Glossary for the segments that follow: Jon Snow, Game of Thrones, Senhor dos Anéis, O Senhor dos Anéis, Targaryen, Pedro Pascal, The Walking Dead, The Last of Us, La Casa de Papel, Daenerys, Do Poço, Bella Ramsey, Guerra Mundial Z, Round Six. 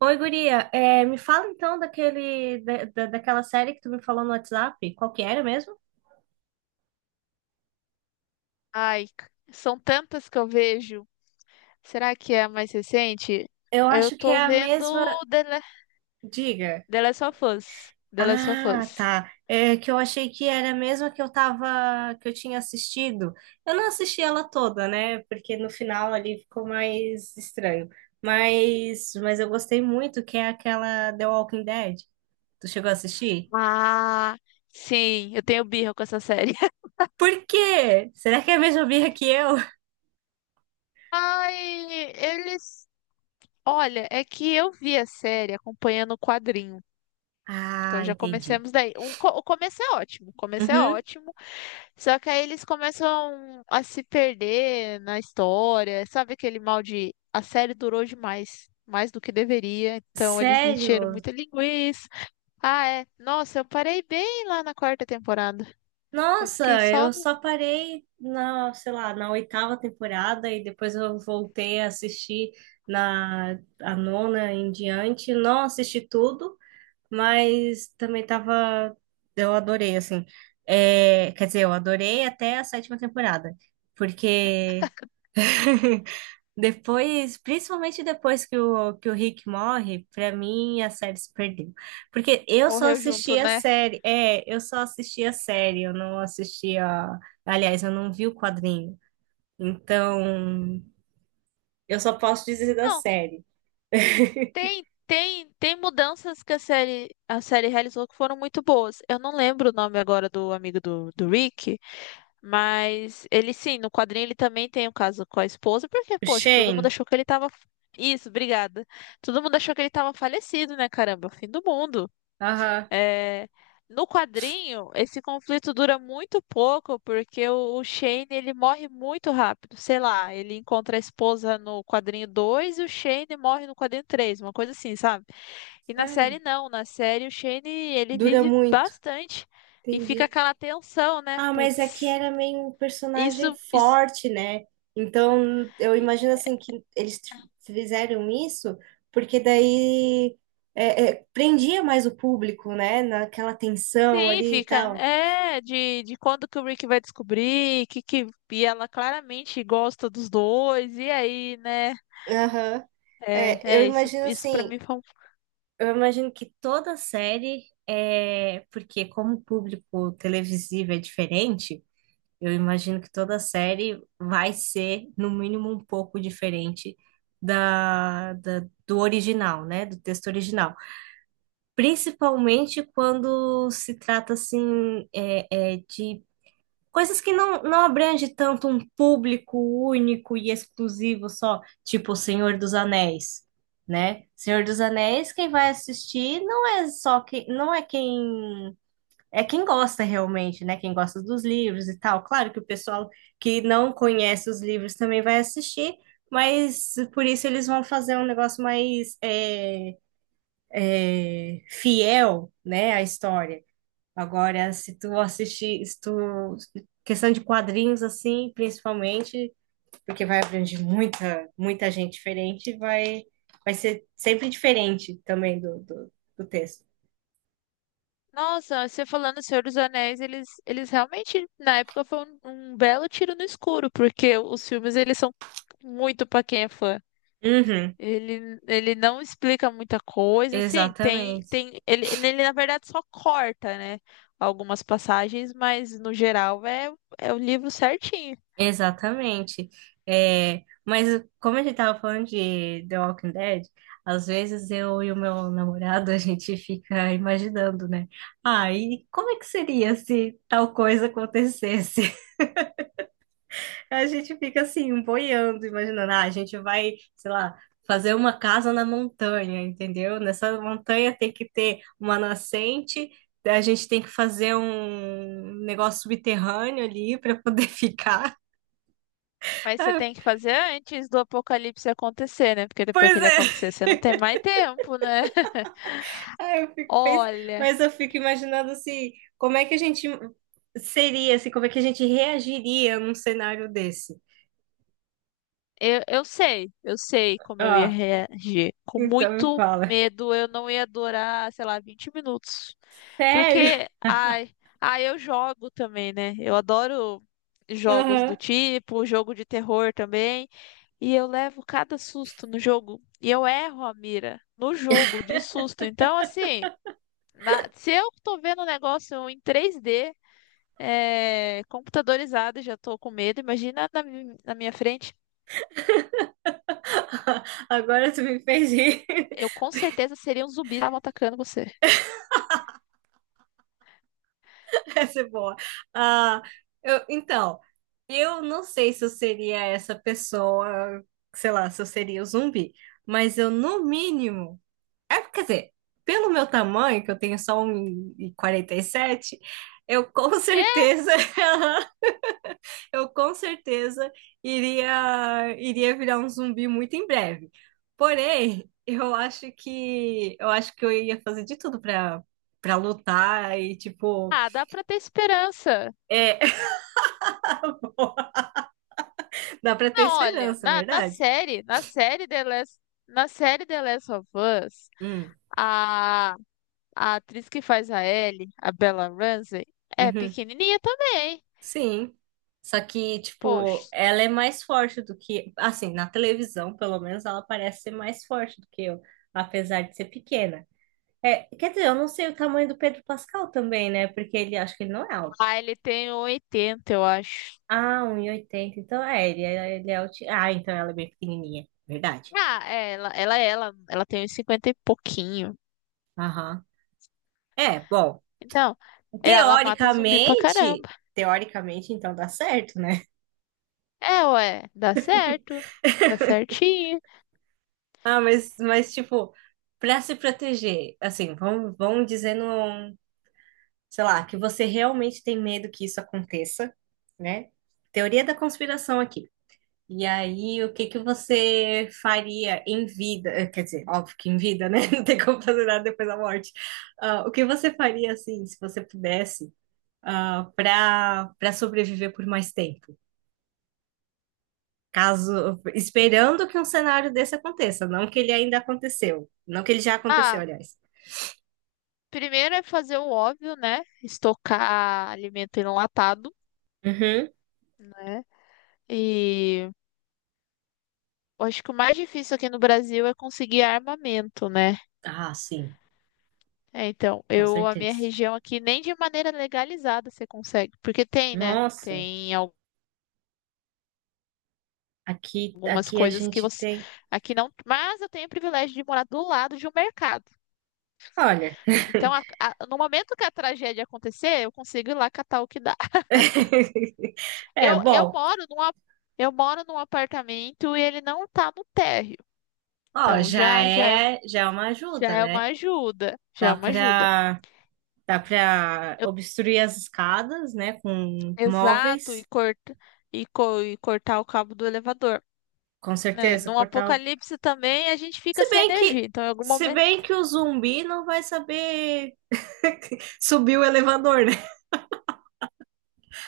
Oi, guria. É, me fala então daquele, daquela série que tu me falou no WhatsApp. Qual que era mesmo? Ai, são tantas que eu vejo. Será que é a mais recente? Eu Eu acho que tô é a vendo mesma. The, Le- Diga. The Last of Us. The Last of Ah, Us. tá. É que eu achei que era a mesma que eu tinha assistido. Eu não assisti ela toda, né? Porque no final ali ficou mais estranho. Mas eu gostei muito, que é aquela The Walking Dead. Tu chegou a assistir? Ah, sim, eu tenho birra com essa série. Por quê? Será que é a mesma birra que eu? Ai, eles. Olha, é que eu vi a série acompanhando o quadrinho. Então Ah, já entendi. começamos daí. O começo é ótimo, o começo é Uhum. ótimo. Só que aí eles começam a se perder na história. Sabe aquele mal de a série durou demais, mais do que deveria. Então eles encheram Sério? muita linguiça. Ah, é. Nossa, eu parei bem lá na quarta temporada. Eu fiquei Nossa, só eu no. só parei na, sei lá, na oitava temporada e depois eu voltei a assistir na a nona em diante. Não assisti tudo, mas também tava, eu adorei assim. É, quer dizer, eu adorei até a sétima temporada, porque depois, principalmente depois que o Rick morre, pra mim a série se perdeu. Porque eu só Morreu junto, assistia a né? série. É, eu só assistia a série, eu não assistia. Aliás, eu não vi o quadrinho. Então, eu só posso dizer da Não, série. tem mudanças que a série realizou que foram muito boas. Eu não lembro o nome agora do amigo do Rick. Mas ele sim, no quadrinho ele também tem um caso com a esposa, porque, O poxa, todo mundo Shane, achou que ele tava. Isso, obrigada. Todo mundo achou que ele tava falecido, né? Caramba, fim do mundo. aham, É, no quadrinho, esse conflito dura muito pouco, porque o Shane ele morre muito rápido. Sei lá, ele encontra a esposa no quadrinho 2 e o Shane morre no quadrinho três, uma coisa assim, sabe? E na sério, série não, na série o Shane ele dura vive muito. bastante e fica Entendi. aquela tensão, né? Ah, mas aqui Putz. era meio um personagem Isso, isso. forte, né? Então, eu imagino assim que eles fizeram isso porque daí prendia mais o público, né? Naquela tensão Sim, ali e fica. tal. É, de quando que o Rick vai descobrir, que e ela claramente gosta dos dois, e aí, né? Aham. É, É, eu é isso, imagino isso para assim, mim foi um. eu imagino que toda série é porque como o público televisivo é diferente, eu imagino que toda série vai ser, no mínimo, um pouco diferente da, da- do original, né? Do texto original. Principalmente quando se trata, assim, de coisas que não abrange tanto um público único e exclusivo só, tipo O Senhor dos Anéis. Né? Senhor dos Anéis, quem vai assistir não é só quem, não é quem é quem gosta realmente, né? Quem gosta dos livros e tal. Claro que o pessoal que não conhece os livros também vai assistir, mas por isso eles vão fazer um negócio mais fiel, né, à história. Agora, se tu assistir, se tu, questão de quadrinhos assim, principalmente, porque vai abranger muita, muita gente diferente, vai ser sempre diferente também do texto. Nossa, você falando Senhor dos Anéis, eles realmente, na época, foi um belo tiro no escuro, porque os filmes, eles são muito pra quem é fã. Uhum, Ele não explica muita coisa, assim, tem, exatamente. tem, ele, ele na verdade só corta, né, algumas passagens, mas no geral é o livro certinho. Exatamente. É, mas como a gente tava falando de The Walking Dead, às vezes eu e o meu namorado a gente fica imaginando, né? Ah, e como é que seria se tal coisa acontecesse? A gente fica assim, boiando, imaginando, ah, a gente vai, sei lá, fazer uma casa na montanha, entendeu? Nessa montanha tem que ter uma nascente. A gente tem que fazer um negócio subterrâneo ali para poder ficar. Mas você tem que fazer antes do apocalipse acontecer, né, porque depois Pois que ele é. acontecer você não tem mais tempo, né? Ah, Olha. mas eu fico imaginando assim, como é que a gente seria, assim, como é que a gente reagiria num cenário desse. Eu sei, como eu ia Ah, reagir. Com então me muito fala. medo, eu não ia durar, sei lá, 20 minutos. Sério? Porque, ai, ai, eu jogo também, né? Eu adoro jogos do Aham. tipo, jogo de terror também. E eu levo cada susto no jogo. E eu erro a mira no jogo de susto. Então, assim, se eu tô vendo um negócio em 3D, computadorizado, e já tô com medo. Imagina na minha frente. Agora tu me fez rir. Eu com certeza seria um zumbi que estavam atacando você. Essa é boa. Ah, então, eu não sei se eu seria essa pessoa, sei lá, se eu seria o zumbi, mas eu, no mínimo. É, quer dizer, pelo meu tamanho, que eu tenho só um e quarenta e sete, eu com Que? certeza, eu com certeza iria, virar um zumbi muito em breve. Porém, eu acho que eu ia fazer de tudo para lutar e tipo, Ah, dá pra ter esperança. é, dá para ter Não, olha, esperança, é verdade? Na série The Last of Us, Hum, a, a atriz que faz a Ellie, a Bella Ramsey, é uhum. pequenininha também. Sim. Só que, tipo, Poxa. ela é mais forte do que. Assim, na televisão, pelo menos, ela parece ser mais forte do que eu, apesar de ser pequena. É, quer dizer, eu não sei o tamanho do Pedro Pascal também, né? Porque ele acho que ele não é alto. Ah, ele tem 1,80, eu acho. Ah, 1,80. Então, é, ele é alto. Ah, então ela é bem pequenininha. Verdade. Ah, é, ela tem uns 50 e pouquinho. Aham. É, bom. Então, ela mata zumbi pra Teoricamente. caramba. Teoricamente, então dá certo, né? É, ué, dá certo, dá certinho. Ah, mas tipo, para se proteger, assim, vamos dizendo, sei lá, que você realmente tem medo que isso aconteça, né? Teoria da conspiração aqui. E aí, o que que você faria em vida? Quer dizer, óbvio que em vida, né? Não tem como fazer nada depois da morte. Ah, o que você faria, assim, se você pudesse, ah, para sobreviver por mais tempo? Caso, esperando que um cenário desse aconteça, não que ele ainda aconteceu, não que ele já aconteceu, Ah, aliás. primeiro é fazer o óbvio, né? Estocar alimento enlatado, Uhum. né? E eu acho que o mais difícil aqui no Brasil é conseguir armamento, né? Ah, sim, É, então, com eu, a minha certeza. região aqui, nem de maneira legalizada você consegue, porque tem, né? Nossa. Tem Aqui, algumas aqui a coisas que gente você tem. aqui não, mas eu tenho o privilégio de morar do lado de um mercado. Olha. Então, no momento que a tragédia acontecer, eu consigo ir lá catar o que dá. É, Eu, eu bom, moro num, a- eu moro num apartamento e ele não tá no térreo. ó, Então já já é, é, já é uma já ajuda, é né? uma ajuda, já é Dá uma ajuda. pra, dá pra Eu- obstruir as escadas, né, com Exato, e móveis, e cortar o cabo do elevador, com né? certeza, Num cortar o. apocalipse também a gente fica Se sem bem que, energia. Então em algum se momento, bem que o zumbi não vai saber subir o elevador, né?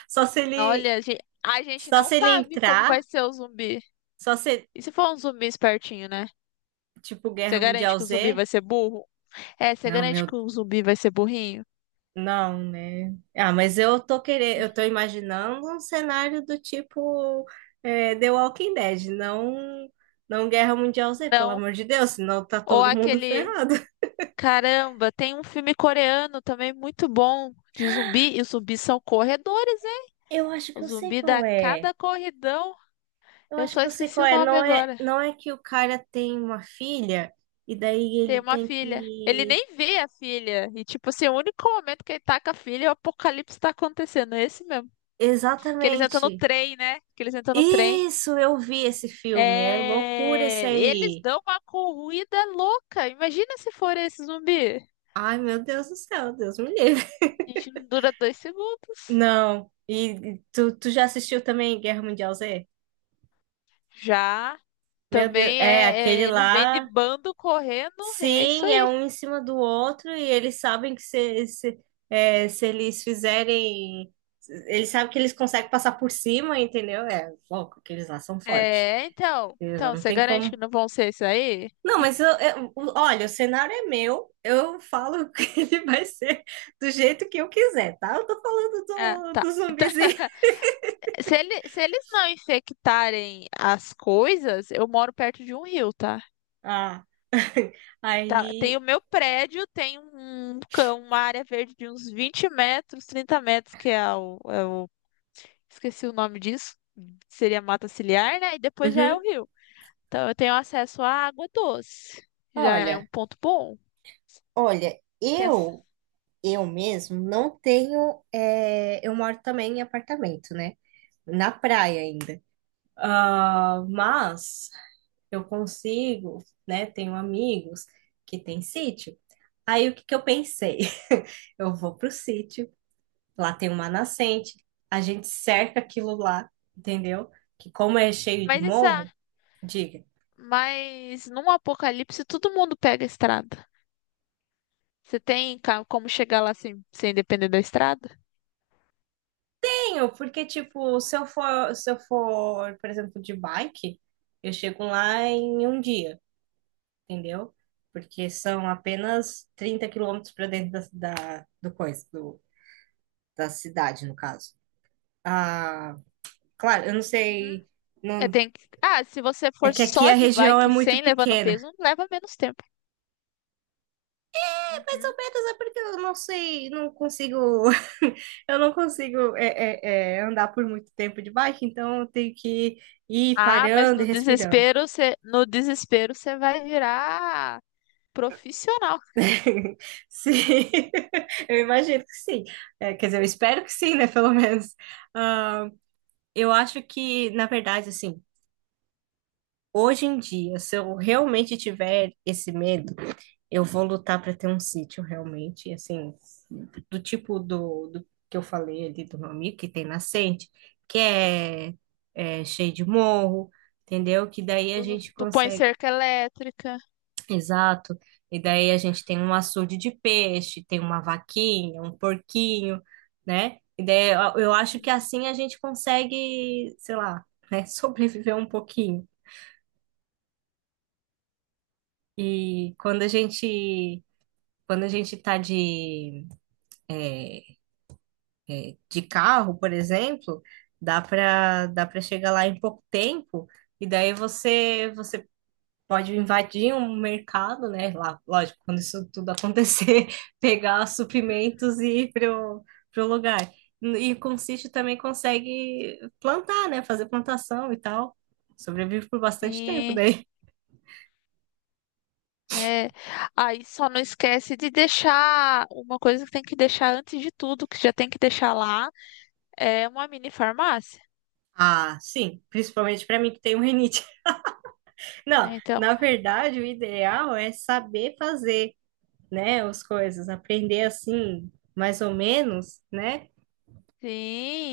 Só se ele, olha, a gente Só não se ele sabe como entrar, vai ser o zumbi. só se, E se for um zumbi espertinho, né? tipo, Você Guerra garante Mundial que o zumbi Z. vai ser burro? É, você Não, garante que meu. o zumbi vai ser burrinho? Não, né? Ah, mas eu tô imaginando um cenário do tipo The Walking Dead, não, não Guerra Mundial Z, pelo Não. amor de Deus, senão tá Ou todo mundo aquele ferrado. Caramba, tem um filme coreano também muito bom de zumbi, e os zumbis são corredores, hein? Eu acho que O eu sei zumbi qual dá é. cada corridão. Eu Eu acho só que eu sei esqueci qual o é. nome Não é, agora. não é que o cara tem uma filha e daí Tem ele uma tem filha. Ele que. nem vê a filha. E, tipo assim, o único momento que ele tá com a filha, é o apocalipse tá acontecendo. É esse mesmo. Que eles entram no Exatamente. trem, né? Que eles entram no trem. Isso, eu vi esse filme. É loucura esse É. Eles aí. dão uma corrida louca. Imagina se for esse zumbi. Ai, meu Deus do céu, Deus me livre. A gente não dura 2 segundos. Não. E tu já assistiu também Guerra Mundial Z? Já Meu Deus, também é é, aquele eles vêm de lá. bando correndo e é isso Sim, é aí. um em cima do outro e eles sabem que se eles fizerem. Eles sabem que eles conseguem passar por cima, entendeu? É louco, que eles lá são fortes. É, então, Eles lá então não você tem garante que como. não vão ser isso aí? Não, mas olha, o cenário é meu, eu falo que ele vai ser do jeito que eu quiser, tá? Eu tô falando Ah, do, tá. do Então, zumbizinho. Se eles não infectarem as coisas, eu moro perto de um rio, tá? Ah, Tá, tem o aí. meu prédio, tem um cão, uma área verde de uns 20 metros, 30 metros, que esqueci o nome disso, seria mata ciliar, né? E depois já é o Uhum. rio. Então eu tenho acesso à água doce. Já é um Olha, ponto bom. olha, eu mesmo não tenho. Eu moro também em apartamento, né? Na praia ainda. Ah, mas eu consigo, né? Tenho amigos que têm sítio. Aí o que que eu pensei? Eu vou pro sítio, lá tem uma nascente, a gente cerca aquilo lá, entendeu? Que como é cheio de Mas isso é. morro, diga. Mas num apocalipse todo mundo pega a estrada. Você tem como chegar lá sem, depender da estrada? Tenho, porque, tipo, se eu for, por exemplo, de bike, eu chego lá em um dia, entendeu? Porque são apenas 30 km para dentro da, da, do coisa, do, da cidade, no caso. Ah, claro, eu não Uhum. sei. Eu Não, tenho que. Ah, se você é for que aqui só a de região é bike muito sem levar no pequena. peso, leva menos tempo. É mais Uhum. ou menos, é porque eu não sei, não consigo. Eu não consigo é, andar por muito tempo de bike, então eu tenho que ir Ah, mas parando e respirando. No desespero você vai virar profissional. Sim, eu imagino que sim. É, quer dizer, eu espero que sim, né? Pelo menos. Ah, eu acho que, na verdade, assim, hoje em dia, se eu realmente tiver esse medo, eu vou lutar para ter um sítio realmente, assim, do tipo do que eu falei ali do meu amigo, que tem nascente, que é cheio de morro, entendeu? Que daí a Tu, gente tu põe consegue. cerca elétrica. Exato. E daí a gente tem um açude de peixe, tem uma vaquinha, um porquinho, né? E daí eu acho que Uhum. assim a gente consegue, sei lá, né, sobreviver um pouquinho. E quando a gente tá de carro, por exemplo, dá para chegar lá em pouco tempo. E daí você pode invadir um mercado, né? Lá, lógico, quando isso tudo acontecer, pegar suprimentos e ir pro lugar. E com o sítio também consegue plantar, né? Fazer plantação e tal. Sobrevive por bastante tempo Sim. daí. É, aí só não esquece de deixar uma coisa que tem que deixar antes de tudo, que já tem que deixar lá, é uma mini farmácia. Ah, sim, principalmente para mim que tenho rinite. Não, É, então, na verdade, o ideal é saber fazer, né, as coisas, aprender assim, mais ou menos, né?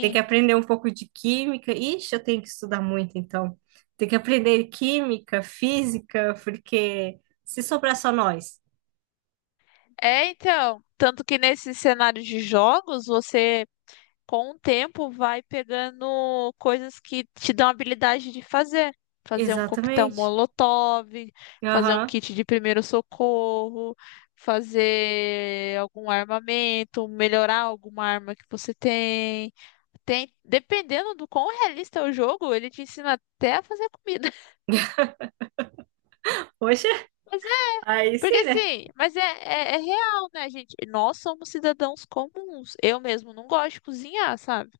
Tem que aprender um pouco de química. Ixi, eu tenho que estudar muito, então. Tem que aprender química, física, porque se sobrar só nós. É, então, tanto que nesse cenário de jogos, você com o tempo vai pegando coisas que te dão habilidade de fazer. Fazer um coquetel Exatamente. molotov, fazer um Aham. kit de primeiro socorro, fazer algum armamento, melhorar alguma arma que você tem. Tem, dependendo do quão realista é o jogo, ele te ensina até a fazer comida. Poxa, Mas é, aí porque sim, né? assim, é real, né, gente? Nós somos cidadãos comuns. Eu mesmo não gosto de cozinhar, sabe?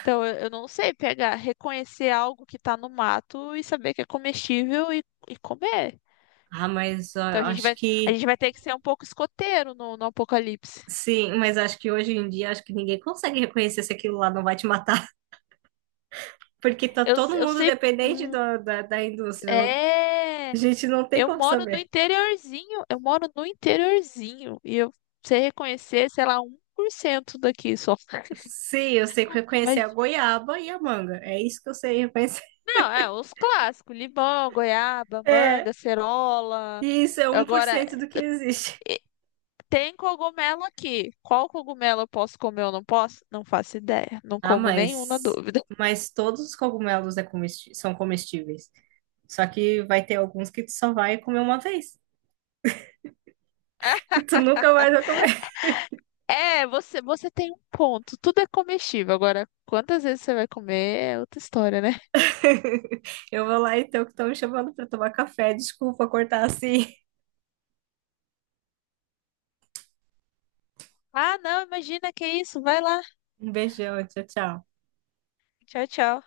Então eu não sei pegar, reconhecer algo que tá no mato e saber que é comestível e comer. Ah, mas ó, Então eu a gente acho vai, a que gente vai ter que ser um pouco escoteiro no apocalipse. sim, mas acho que hoje em dia acho que ninguém consegue reconhecer se aquilo lá não vai te matar, porque tá Eu, todo eu mundo sei. dependente Hum. Da indústria. É. A gente não tem Eu como moro no saber. interiorzinho, eu moro no interiorzinho. E eu sei reconhecer, sei lá, 1% daqui só. Sim, eu sei reconhecer a Mas, goiaba e a manga. É isso que eu sei reconhecer. não, é, os clássicos: limão, goiaba, manga, cerola. E isso é um por Agora, cento do que existe. tem cogumelo aqui. Qual cogumelo eu posso comer ou não posso? Não faço ideia. Não Ah, como nenhum na mas, dúvida. mas todos os cogumelos são comestíveis. Só que vai ter alguns que tu só vai comer uma vez, que tu nunca mais vai comer. É, você tem um ponto. Tudo é comestível. Agora, quantas vezes você vai comer é outra história, né? Eu vou lá então, que estão me chamando para tomar café. Desculpa cortar assim. Ah, não, imagina que isso. Vai lá. Um beijão, tchau, tchau. Tchau, tchau.